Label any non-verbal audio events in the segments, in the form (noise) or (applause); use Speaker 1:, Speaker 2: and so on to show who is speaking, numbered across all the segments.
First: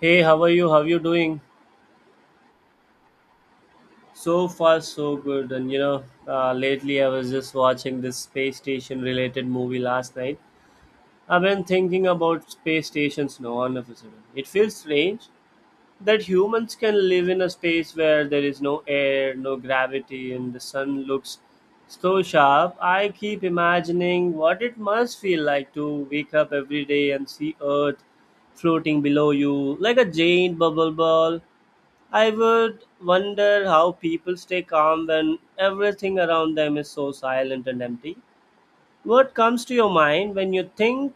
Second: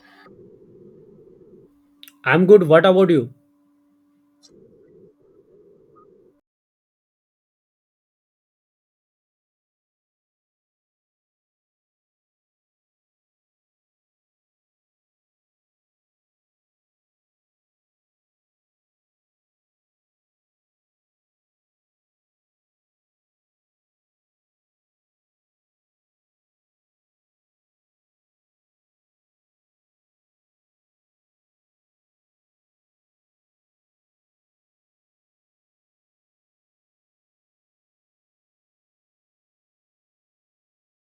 Speaker 1: Hey, how are you? How you doing?
Speaker 2: I'm good. What about you?
Speaker 1: So far, so good. And you know, lately I was just watching this space station related movie last night. I've been thinking about space stations now all of a sudden. It feels strange that humans can live in a space where there is no air, no gravity, and the sun looks so sharp. I keep imagining what it must feel like to wake up every day and see Earth floating below you like a giant bubble ball. I would wonder how people stay calm when everything around them is so silent and empty. What comes to your mind when you think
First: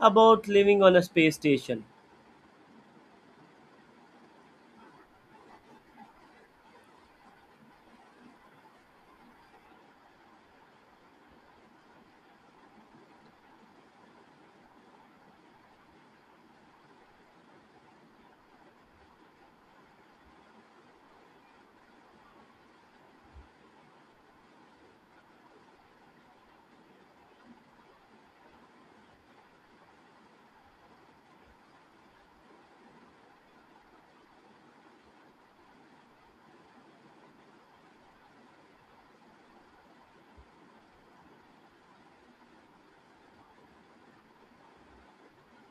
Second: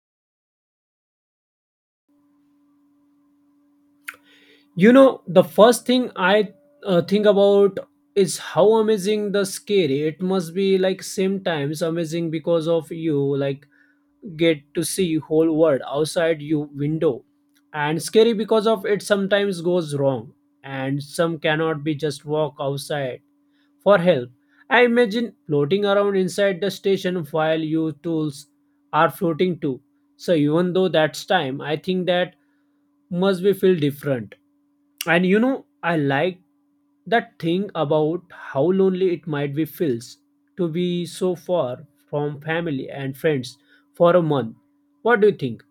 Speaker 1: about living on a space station?
Speaker 2: The first thing I think about is how amazing the scary. It must be like same times amazing because of you like get to see whole world outside you window, and scary because of it sometimes goes wrong, and some cannot be just walk outside for help. I imagine floating around inside the station while you tools are floating too. So even though that's time, I think that must be feel different, and I like that thing about how lonely it might be feels to be so far from family and friends for a month. What do you think?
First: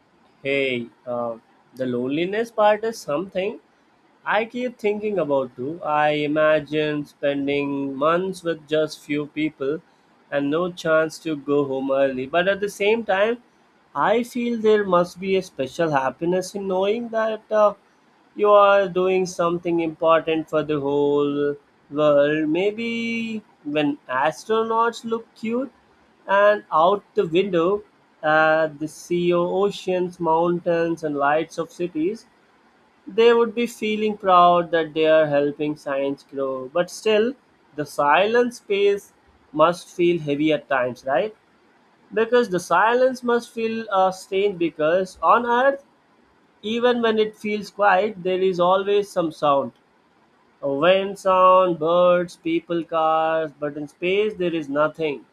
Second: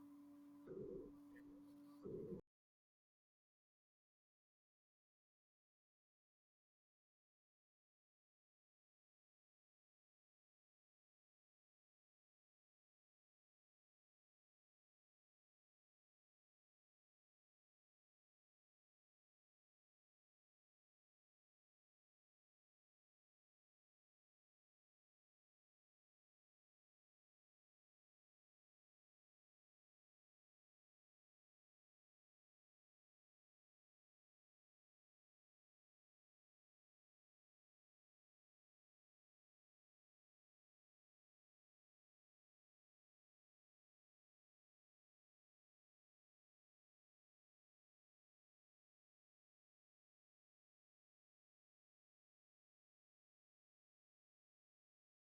Speaker 1: Hey, the loneliness part is something, I keep thinking about too. I imagine spending months with just few people and no chance to go home early. But at the same time, I feel there must be a special happiness in knowing that you are doing something important for the whole world. Maybe when astronauts look cute and out the window at the sea, oceans, mountains, and lights of cities, they would be feeling proud that they are helping science grow. But still, the silent space must feel heavy at times, right? Because the silence must feel strange because on Earth, even when it feels quiet, there is always some sound. A wind sound, birds, people, cars, but in space there is nothing.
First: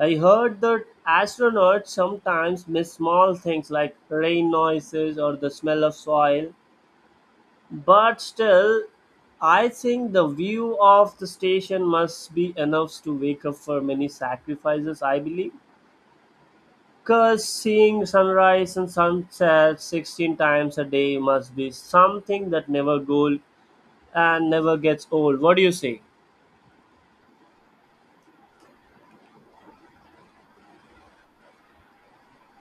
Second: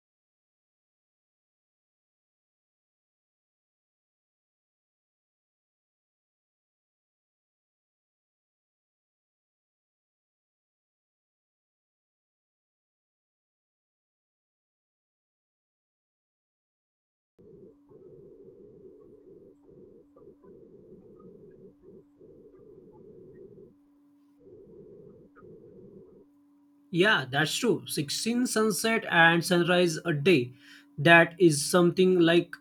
Speaker 1: I heard that astronauts sometimes miss small things like rain noises or the smell of soil, but still, I think the view of the station must be enough to wake up for many sacrifices, I believe. Because seeing sunrise and sunset 16 times a day must be something that never goes and never gets old. What do you say?
Speaker 2: Yeah, that's true. 16 sunset and sunrise a day. That is something like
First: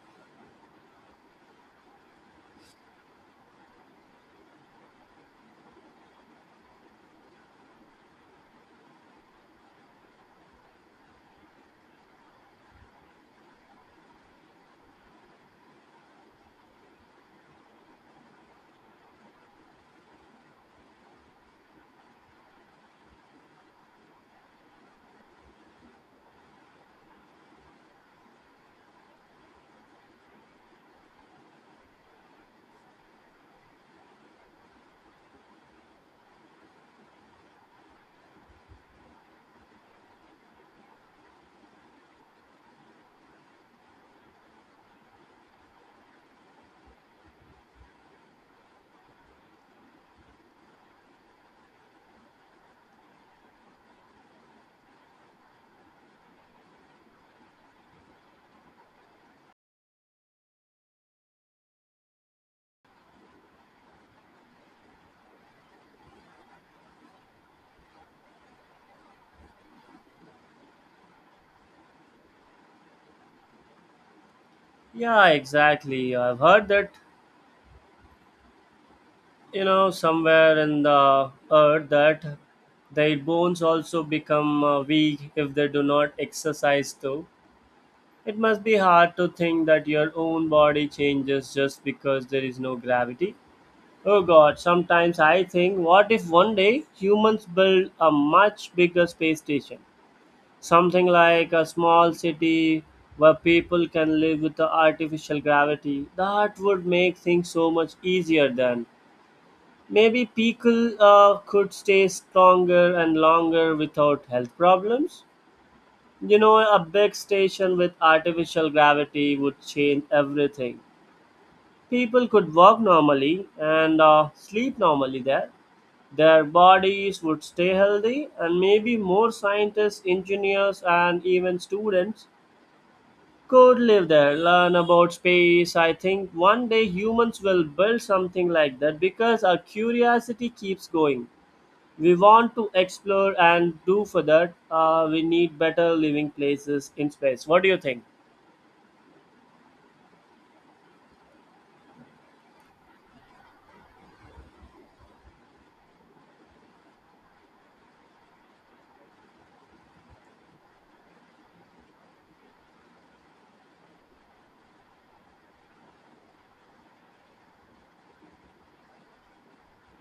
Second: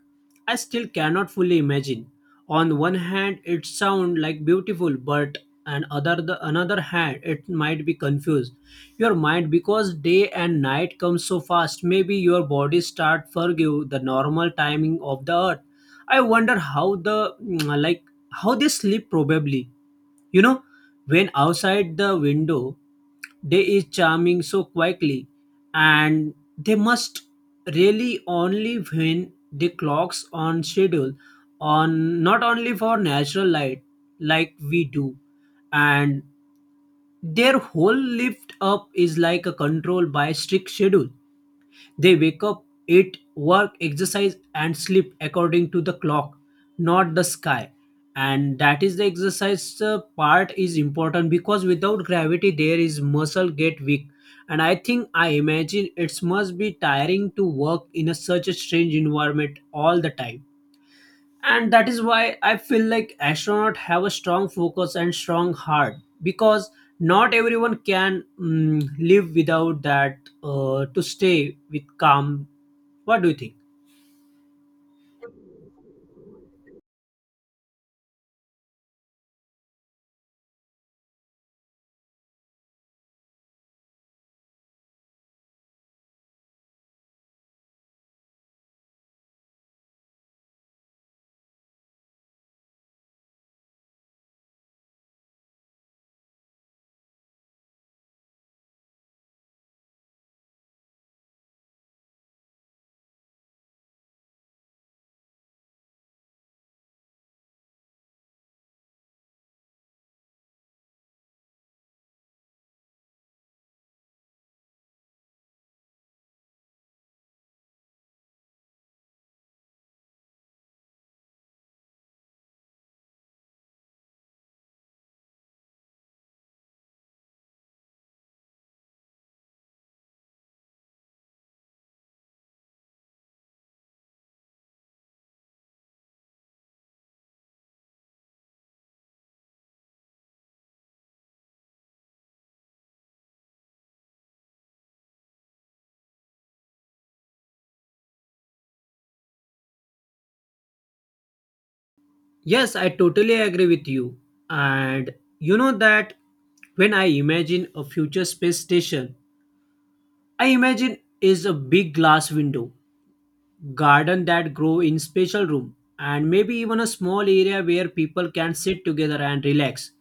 Speaker 2: I still cannot fully imagine. On one hand, it sound like beautiful, but on other the another hand, it might be confused. Your mind because day and night come so fast, maybe your body start forgive the normal timing of the earth. I wonder how like how they sleep probably, you know, when outside the window, day is charming so quietly, and they must really only when the clocks on schedule on not only for natural light like we do, and their whole lift up is like a control by strict schedule. They wake up, eat, work, exercise, and sleep according to the clock, not the sky. And that is the exercise part is important because without gravity, there is muscle get weak. And I think I imagine it must be tiring to work in a such a strange environment all the time. And that is why I feel like astronauts have a strong focus and strong heart because not everyone can live without that to stay with calm. What do you think?
Speaker 1: Yeah, exactly. I've heard that, somewhere in the earth that their bones also become weak if they do not exercise too. It must be hard to think that your own body changes just because there is no gravity. Oh god, sometimes I think, what if one day humans build a much bigger space station? Something like a small city where people can live with the artificial gravity. That would make things so much easier then. Maybe people could stay stronger and longer without health problems. A big station with artificial gravity would change everything. People could walk normally and sleep normally there. Their bodies would stay healthy, and maybe more scientists, engineers, and even students could live there, learn about space. I think one day humans will build something like that because our curiosity keeps going. We want to explore, and do for that, we need better living places in space. What do you think?
Speaker 2: Yes, I totally agree with you. And you know that when I imagine a future space station, I imagine is a big glass window, garden that grow in special room, and maybe even a small area where people can sit together and relax.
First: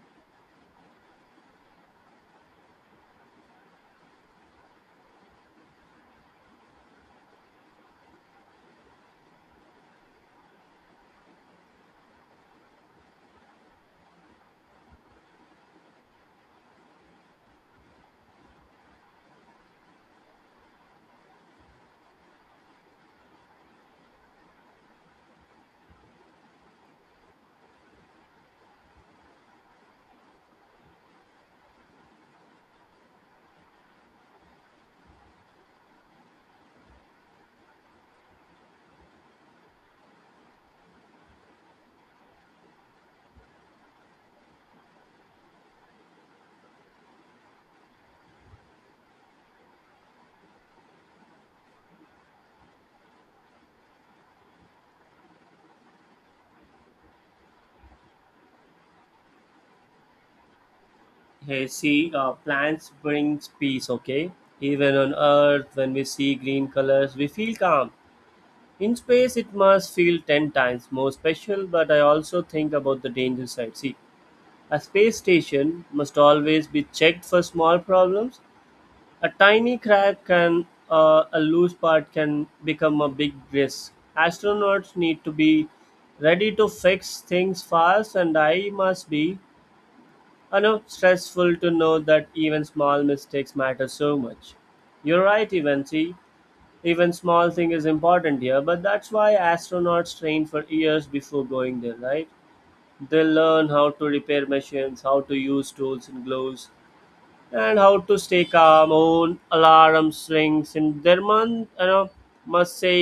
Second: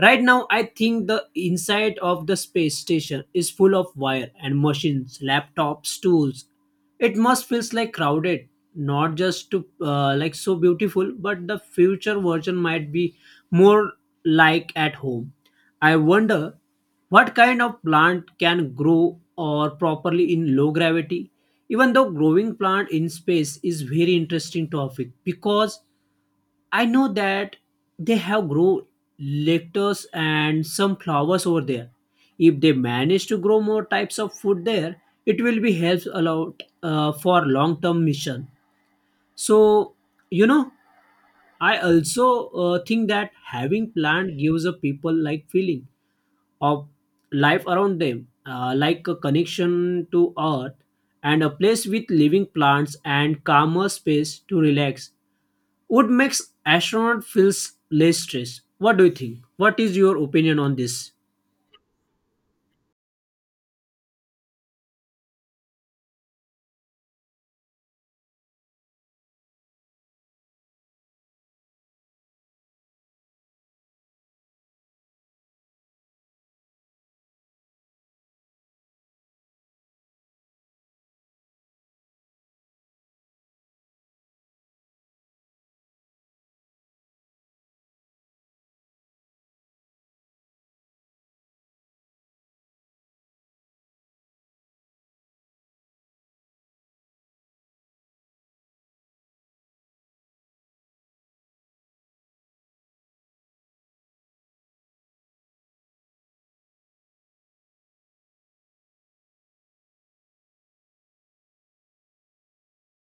Speaker 2: Right now, I think the inside of the space station is full of wire and machines, laptops, tools. It must feels like crowded, not just to like so beautiful, but the future version might be more like at home. I wonder what kind of plant can grow or properly in low gravity. Even though growing plant in space is very interesting topic because I know that they have grown lettuce and some flowers over there. If they manage to grow more types of food there, it will be helps a lot for long term mission. So, you know, I also think that having plant gives a people like feeling of life around them, like a connection to earth, and a place with living plants and calmer space to relax would makes astronaut feels less stressed. What do you think? What is your opinion on this?
Speaker 1: Hey, see, plants brings peace, okay? Even on Earth, when we see green colors, we feel calm. In space, it must feel 10 times more special, but I also think about the danger side. See, a space station must always be checked for small problems. A tiny crack can, a loose part can become a big risk. Astronauts need to be ready to fix things fast, and I must be I know stressful to know that even small mistakes matter so much. You're right, Eventy. Even small thing is important here, but that's why astronauts train for years before going there, right? They learn how to repair machines, how to use tools and gloves, and how to stay calm own alarm swings in their month, must say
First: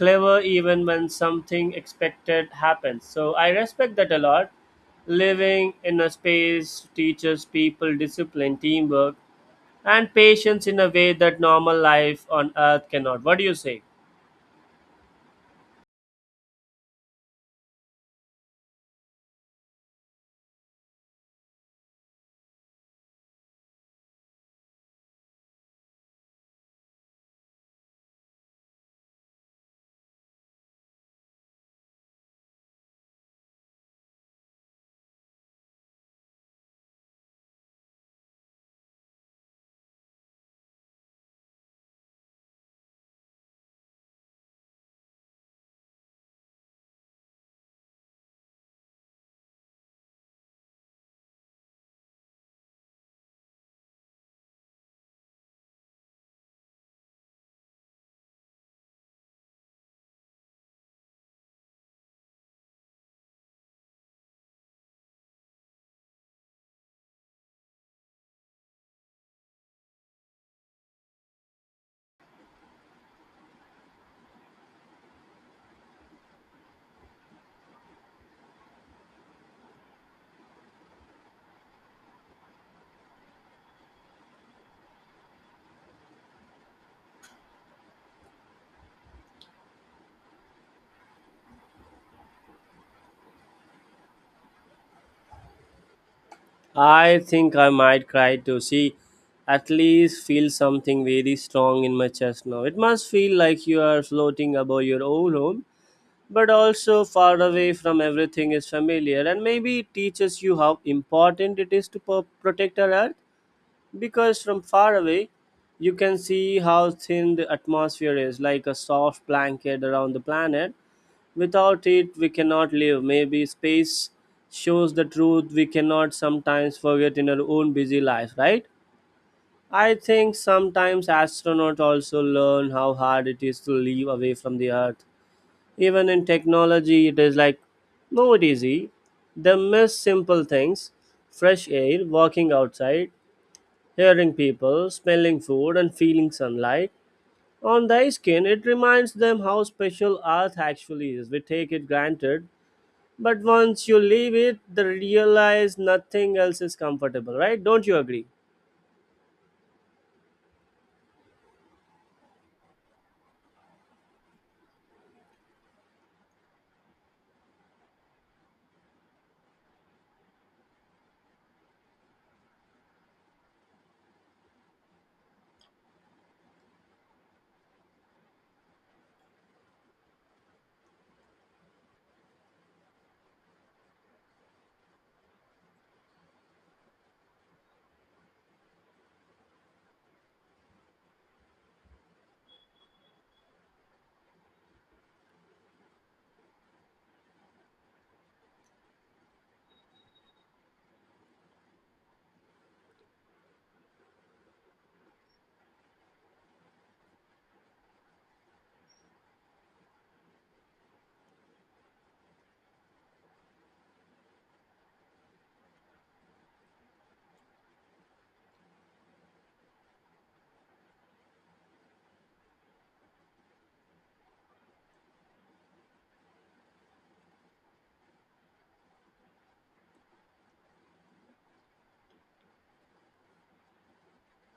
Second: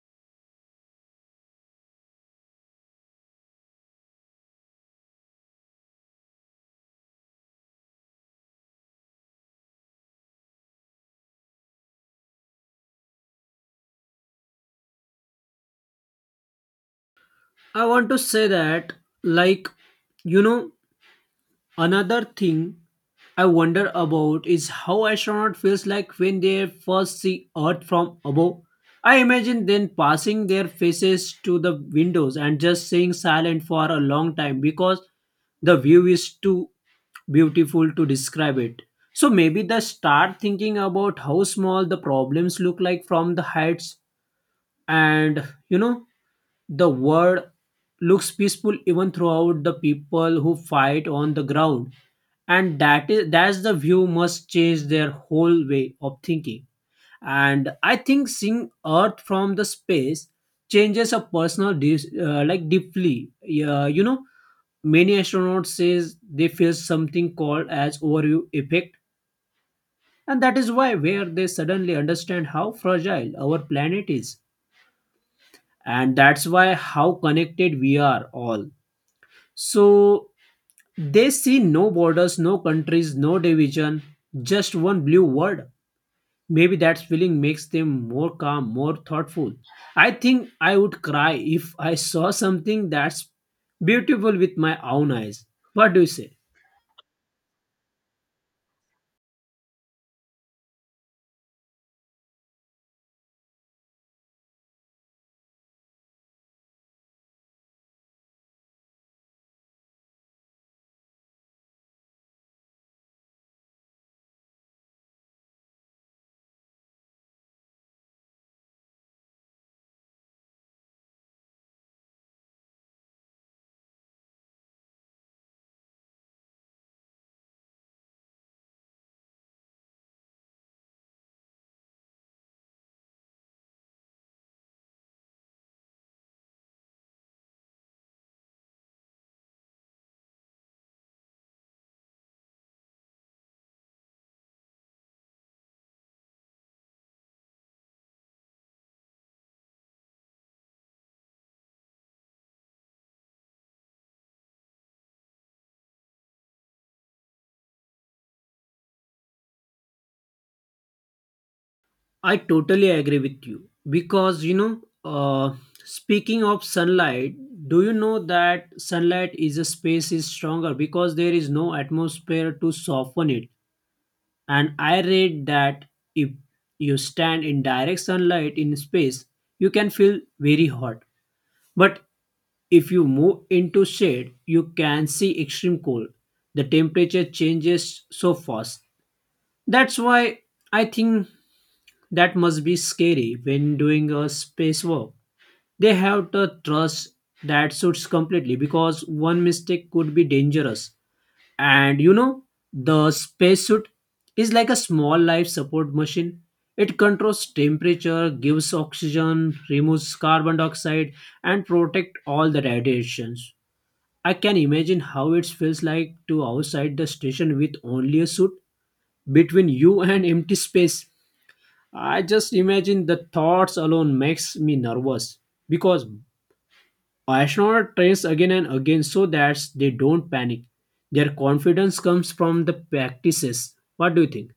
Speaker 1: clever even when something expected happens. So I respect that a lot. Living in a space teaches people discipline, teamwork, and patience in a way that normal life on earth cannot. What do you say?
Speaker 2: I want to say that, like, you know another thing I wonder about is how astronaut feels like when they first see Earth from above. I imagine then passing their faces to the windows and just staying silent for a long time because the view is too beautiful to describe it. So maybe they start thinking about how small the problems look like from the heights, and the world looks peaceful even throughout the people who fight on the ground. And that's the view must change their whole way of thinking. And I think seeing Earth from the space changes a personal like deeply. Yeah, many astronauts says they feel something called as overview effect, and that is why where they suddenly understand how fragile our planet is, and that's why how connected we are all. So they see no borders, no countries, no division, just one blue world. Maybe that feeling makes them more calm, more thoughtful. I think I would cry if I saw something that's beautiful with my own eyes. What do you say?
Speaker 1: I think I might cry to see, at least feel something very strong in my chest now. It must feel like you are floating above your own home, but also far away from everything is familiar. And maybe it teaches you how important it is to protect our earth. Because from far away you can see how thin the atmosphere is, like a soft blanket around the planet. Without it we cannot live. Maybe space shows the truth we cannot sometimes forget in our own busy life, right? I think sometimes astronauts also learn how hard it is to live away from the earth. Even in technology it is like not easy. They miss simple things, fresh air, walking outside, hearing people, smelling food, and feeling sunlight on their skin. It reminds them how special earth actually is. We take it granted, but once you leave it, they realize nothing else is comfortable, right? Don't you agree?
Speaker 2: I totally agree with you because speaking of sunlight, do you know that sunlight is a space is stronger because there is no atmosphere to soften it? And I read that if you stand in direct sunlight in space, you can feel very hot. But if you move into shade, you can see extreme cold. The temperature changes so fast. That's why I think that must be scary when doing a space work. They have to trust that suits completely because one mistake could be dangerous. And the spacesuit is like a small life support machine. It controls temperature, gives oxygen, removes carbon dioxide, and protect all the radiations. I can imagine how it feels like to outside the station with only a suit between you (laughs) and empty space. I just imagine the thoughts alone makes me nervous because astronauts trains again and again so that they don't panic. Their confidence comes from the practices. What do you think?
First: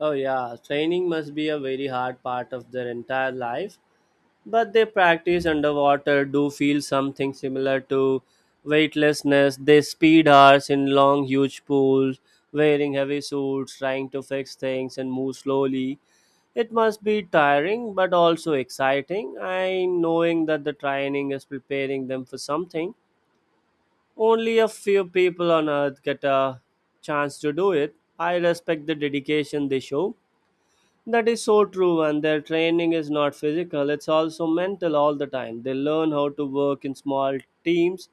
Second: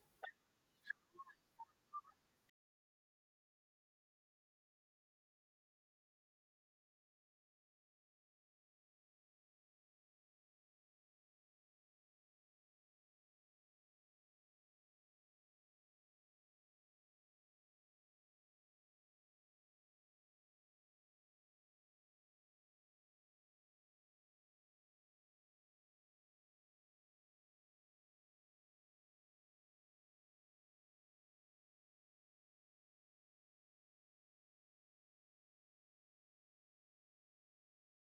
Speaker 1: Oh yeah, training must be a very hard part of their entire life. But they practice underwater, do feel something similar to weightlessness. They speed hours in long huge pools, wearing heavy suits, trying to fix things and move slowly. It must be tiring but also exciting, and knowing that the training is preparing them for something only a few people on earth get a chance to do it, I respect the dedication they show. That is so true, and their training is not physical, it's also mental all the time. They learn how to work in small teams,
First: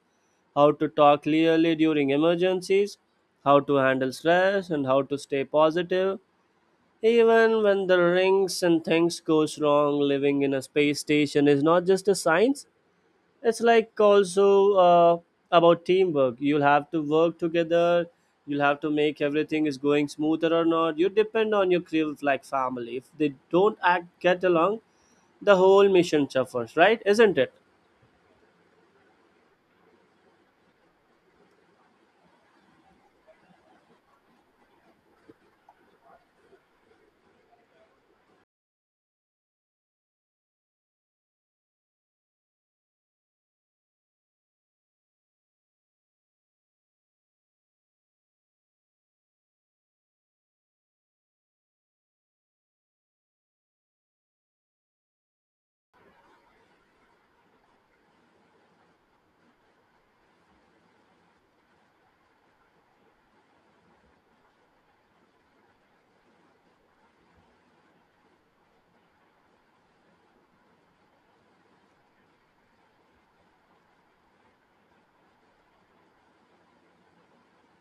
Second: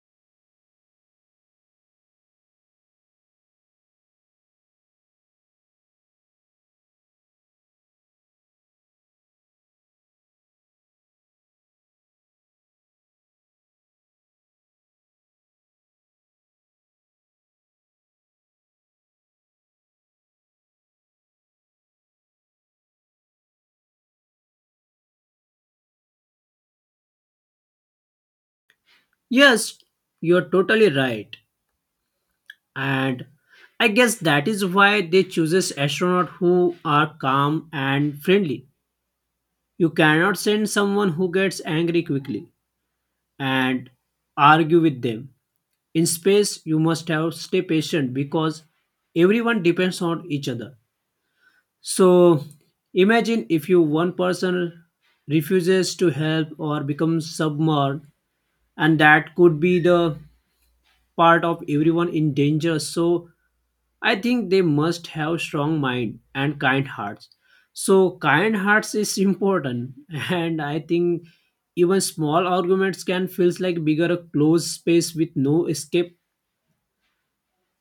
Speaker 1: how to talk clearly during emergencies, how to handle stress, and how to stay positive. Even when the rings and things goes wrong, living in a space station is not just a science, it's like also about teamwork. You'll have to work together. You'll have to make everything is going smoother or not. You depend on your crew like family. If they don't act get along, the whole mission suffers, right? Isn't it?
Speaker 2: Yes, you're totally right. And I guess that is why they chooses astronauts who are calm and friendly. You cannot send someone who gets angry quickly and argue with them. In space, you must have stay patient because everyone depends on each other. So imagine if you one person refuses to help or becomes submerged, and that could be the part of everyone in danger. So I think they must have strong mind and kind hearts. So kind hearts is important, (laughs) and I think even small arguments can feels like bigger a closed space with no escape.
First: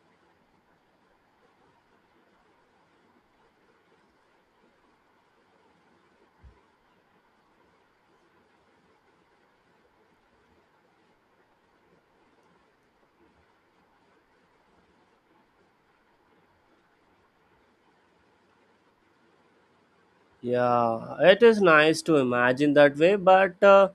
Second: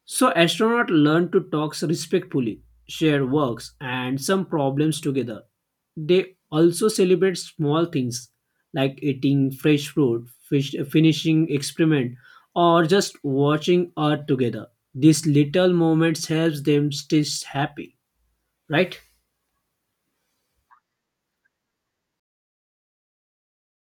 Speaker 2: So astronauts learn to talk respectfully, share works and some problems together. They also celebrate small things like eating fresh fruit, fish, finishing experiment, or just watching art together. These little moments helps them stay happy, right?
Speaker 1: Yeah, it is nice to imagine that way, but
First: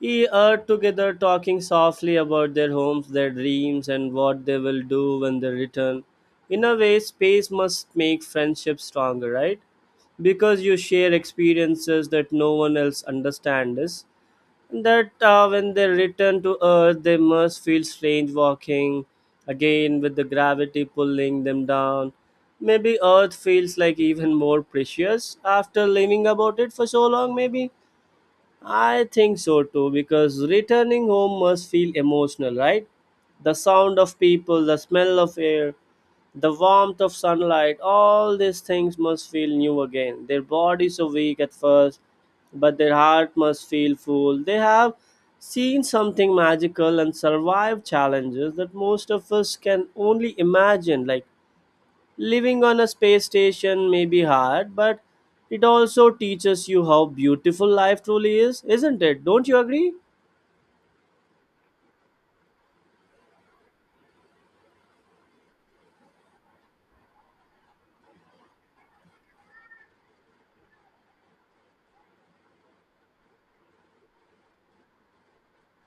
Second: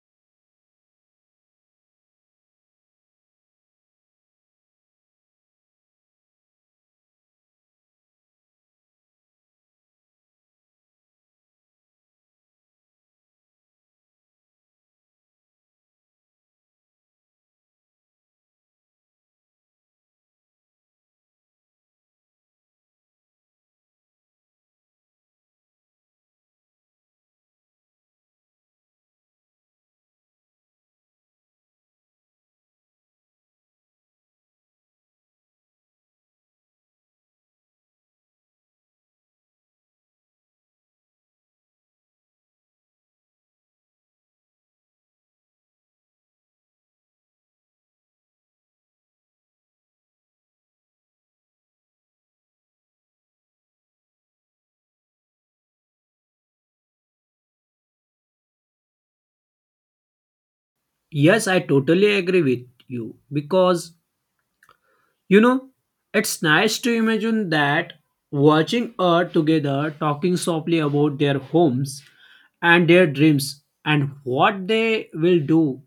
Speaker 1: Ye are together talking softly about their homes, their dreams, and what they will do when they return. In a way, space must make friendships stronger, right? Because you share experiences that no one else understands. That When they return to Earth, they must feel strange walking again with the gravity pulling them down. Maybe Earth feels like even more precious after living about it for so long, maybe. I think so too, because returning home must feel emotional, right? The sound of people, the smell of air, the warmth of sunlight, all these things must feel new again. Their bodies are weak at first, but their heart must feel full. They have seen something magical and survived challenges that most of us can only imagine, like living on a space station may be hard, but it also teaches you how beautiful life truly is, isn't it? Don't you agree?
Speaker 2: Yes, I totally agree with you because you know it's nice to imagine that watching Earth together, talking softly about their homes and their dreams and what they will do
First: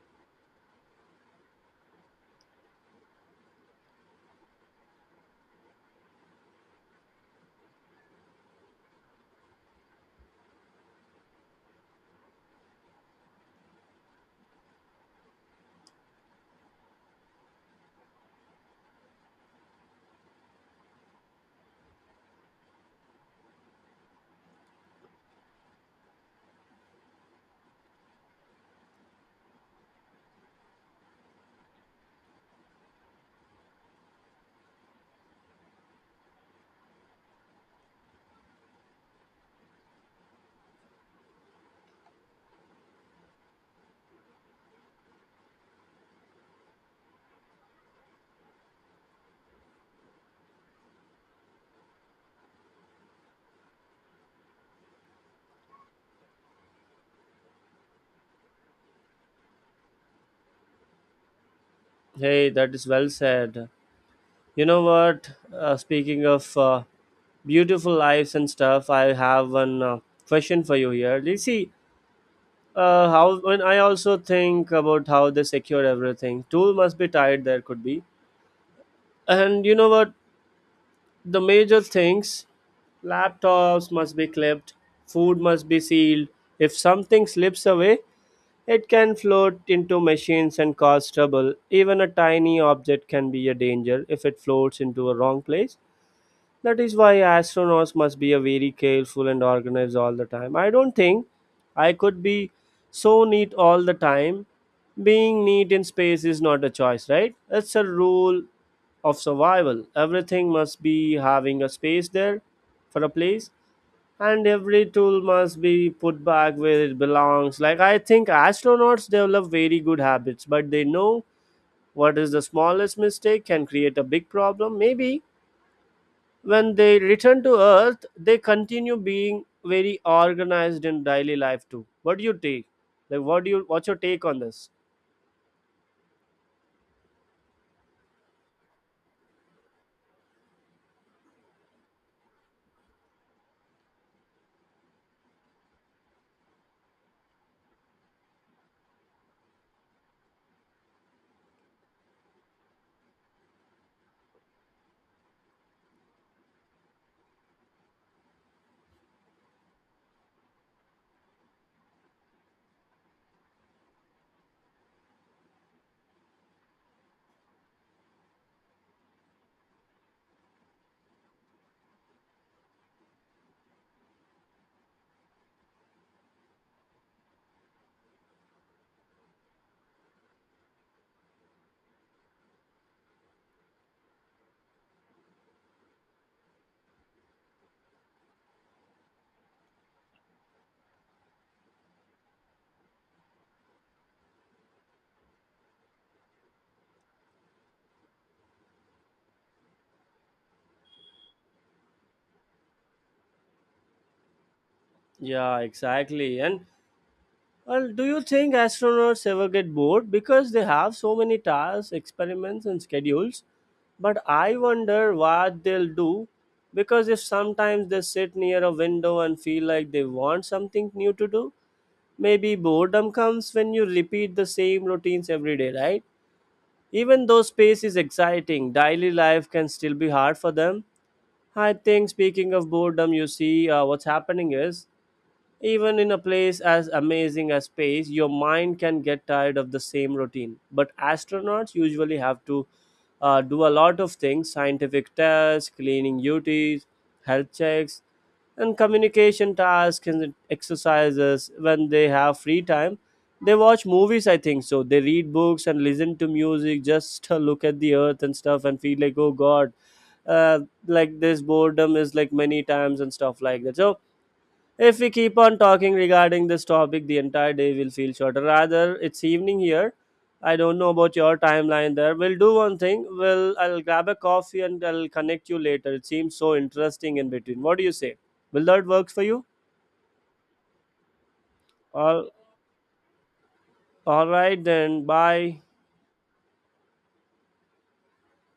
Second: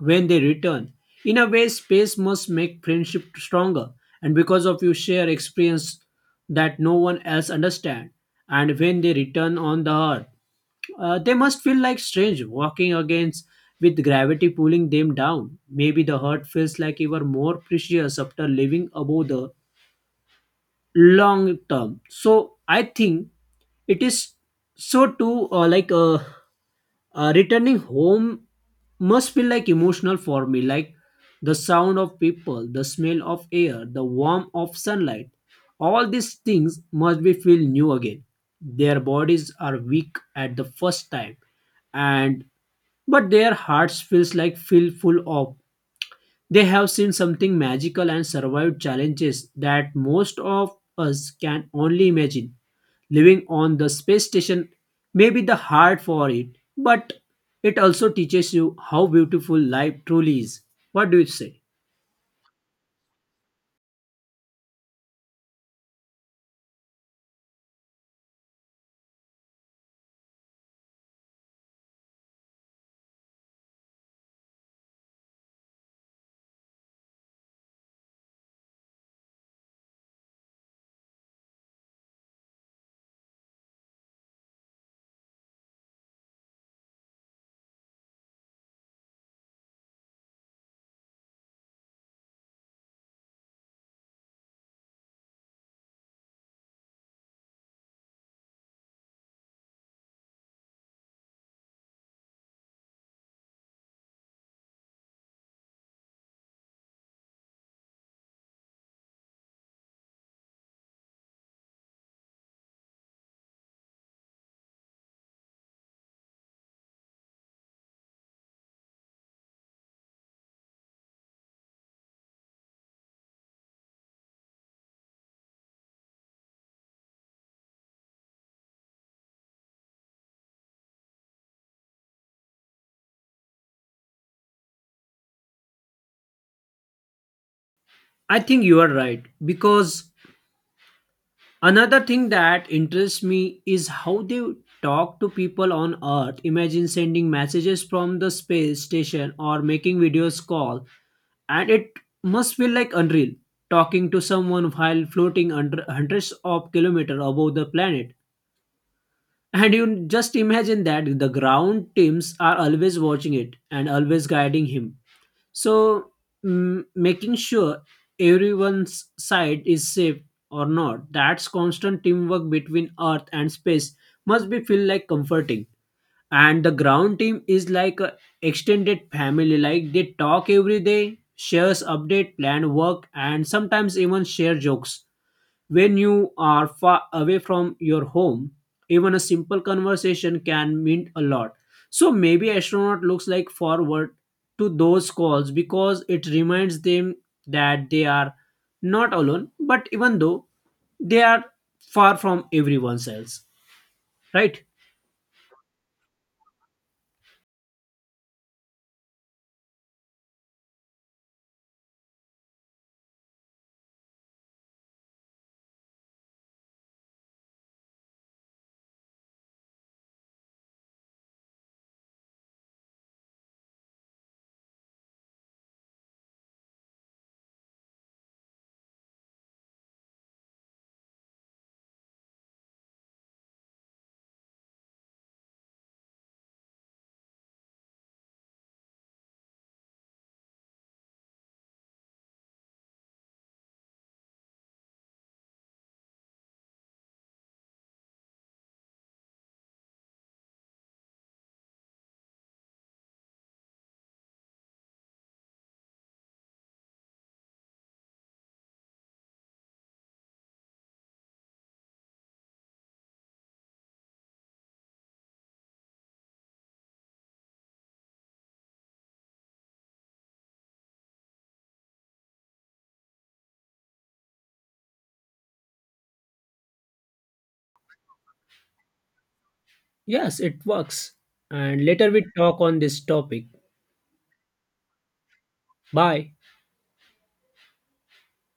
Speaker 2: when they return. In a way, space must make friendship stronger, and because of you share experience that no one else understand. And when they return on the earth, they must feel like strange walking against with gravity pulling them down. Maybe the heart feels like even more precious after living above the long term. So I think it is so too, like returning home must feel like emotional for me, like the sound of people, the smell of air, the warmth of sunlight. All these things must be feel new again. Their bodies are weak at the first time, and but their hearts feels like feel full of they have seen something magical and survived challenges that most of us can only imagine. Living on the space station may be the hard for it, but it also teaches you how beautiful life truly is. What do you say?
Speaker 1: Hey, that is well said. You know what? Speaking of beautiful lives and stuff, I have one question for you here. You see, how when I also think about how they secure everything, tool must be tied. There could be, and you know what? The major things, laptops must be clipped, food must be sealed. If something slips away, it can float into machines and cause trouble. Even a tiny object can be a danger if it floats into a wrong place. That is why astronauts must be a very careful and organized all the time. I don't think I could be so neat all the time. Being neat in space is not a choice, right? It's a rule of survival. Everything must be having a space there for a place, and every tool must be put back where it belongs. Like I think astronauts develop very good habits, but they know what is the smallest mistake can create a big problem. Maybe when they return to Earth, they continue being very organized in daily life too. What do you take? Like, what do you? What's your take on this?
Speaker 2: I think you are right because another thing that interests me is how they talk to people on Earth. Imagine sending messages from the space station or making videos call, and it must feel like unreal talking to someone while floating under hundreds of kilometers above the planet. And you just imagine that the ground teams are always watching it and always guiding him. So, making sure everyone's side is safe or not, that's constant teamwork between Earth and space must be feel like comforting. And the ground team is like a extended family, like they talk every day, shares update, plan work, and sometimes even share jokes. When you are far away from your home, even a simple conversation can mean a lot. So maybe astronaut looks like forward to those calls because it reminds them that they are not alone, but even though they are far from everyone else. Right?
Speaker 1: Yeah, exactly. And well, do you think astronauts ever get bored because they have so many tasks, experiments, and schedules? But I wonder what they'll do because if sometimes they sit near a window and feel like they want something new to do, maybe boredom comes when you repeat the same routines every day, right? Even though space is exciting, daily life can still be hard for them. I think, speaking of boredom, you see, what's happening is even in a place as amazing as space, your mind can get tired of the same routine. But astronauts usually have to do a lot of things, scientific tests, cleaning duties, health checks, and communication tasks and exercises. When they have free time they watch movies, I think so. They read books and listen to music, just look at the earth and stuff and feel like, oh God, uh, like this boredom is like many times and stuff like that. So, if we keep on talking regarding this topic, the entire day will feel shorter. Rather, it's evening here. I don't know about your timeline there. We'll do one thing. We'll I'll grab a coffee and I'll connect you later. It seems so interesting in between. What do you say? Will that work for you?
Speaker 2: Yes, it works. And later we
Speaker 1: All
Speaker 2: talk on this topic.
Speaker 1: all right then. Bye.
Speaker 2: Bye.